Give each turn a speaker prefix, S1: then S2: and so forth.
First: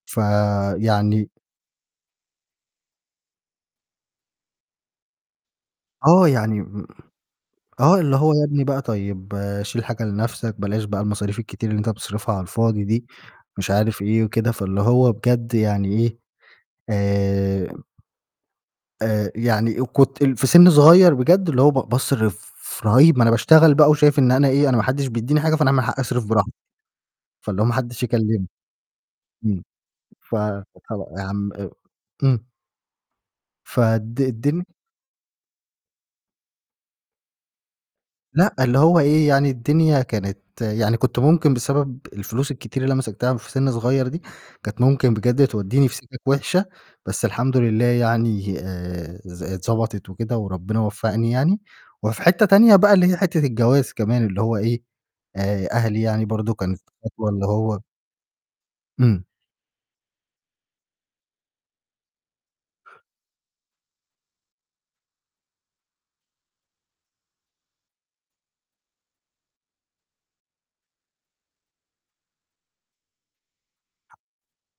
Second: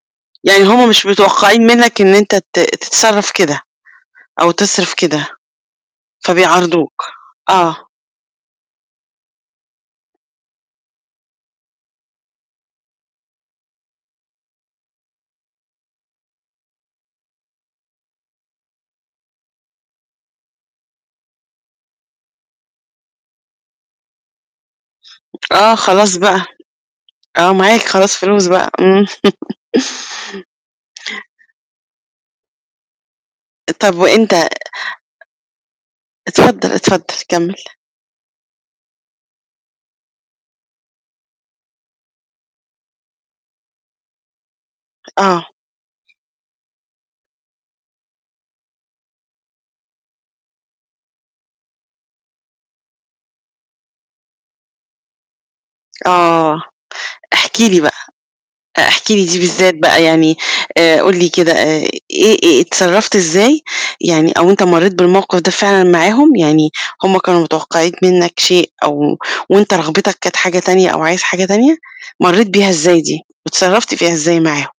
S1: يعني هم مش
S2: فيعني
S1: متوقّعين منّك إن أنت ت تتصرّف كده أو تصرف كده،
S2: آه، يعني
S1: فبيعارضوك، آه.
S2: آه، اللي هو "يا ابني بقى طيب شيل حاجة لنَفْسك، بلاش بقى المصاريف الكتير اللي أنت بتصرفها على الفاضي دي،" مش عارف إيه وكده فاللي هو بجد يعني إيه، آآ آآ يعني آآ، كنت ال في سِن صغيّر بجد اللي هو ب باصرف رهيب ما أنا باشتغل بقى وشايف إن أنا إيه، أنا ما حدّش بيدّيني حاجة فأنا
S1: آه
S2: من حقّي
S1: خلاص
S2: أصرف
S1: بقى،
S2: براح
S1: آه،
S2: فاللي هو ما
S1: معاك
S2: حدّش
S1: خلاص فلوس
S2: يكلِّمني،
S1: بقى، إمم.
S2: إمم، ف [unintelligible] يا عَم آآ، إمم.
S1: طَب
S2: فالد
S1: وأنت
S2: الدين
S1: اتفضّل، اتفضّل، كمِّل.
S2: لأ، اللي هو إيه، يعني الدنيا كانت يعني كنت ممكن بسبب الفلوس الكتير اللي أنا مسكتها في سِن صغير دي، كانت ممكن
S1: آه.
S2: بجد تودّيني في سِكَك وِحشة، بس الحمد لله يعني آآ، ز اتضبطت وكده وربّنا وفّقني يعني، وفي حتّة تانية بقى اللي هي حتّة الجواز كمان اللي هو إيه، آآ، أهلي يعني برضه
S1: آه،
S2: كانت خطوة اللي
S1: احكِ لي
S2: هو
S1: بقى، آآ، احكِ
S2: إمم.
S1: لي دي بالذات بقى يعني آآ، قُل لي كده آآ، إيه إيه اتصرّفت إزاي يعني أو أنت مرّيت بالموقِف ده فعلًا معاهم، يعني هم كانوا متوقّعين منّك شيء أو وأنت رغبتك كانت حاجة تانية أو عايز حاجة تانية، مرّيت بيها إزاي دي؟ واتصرّفت فيها إزاي معاهم؟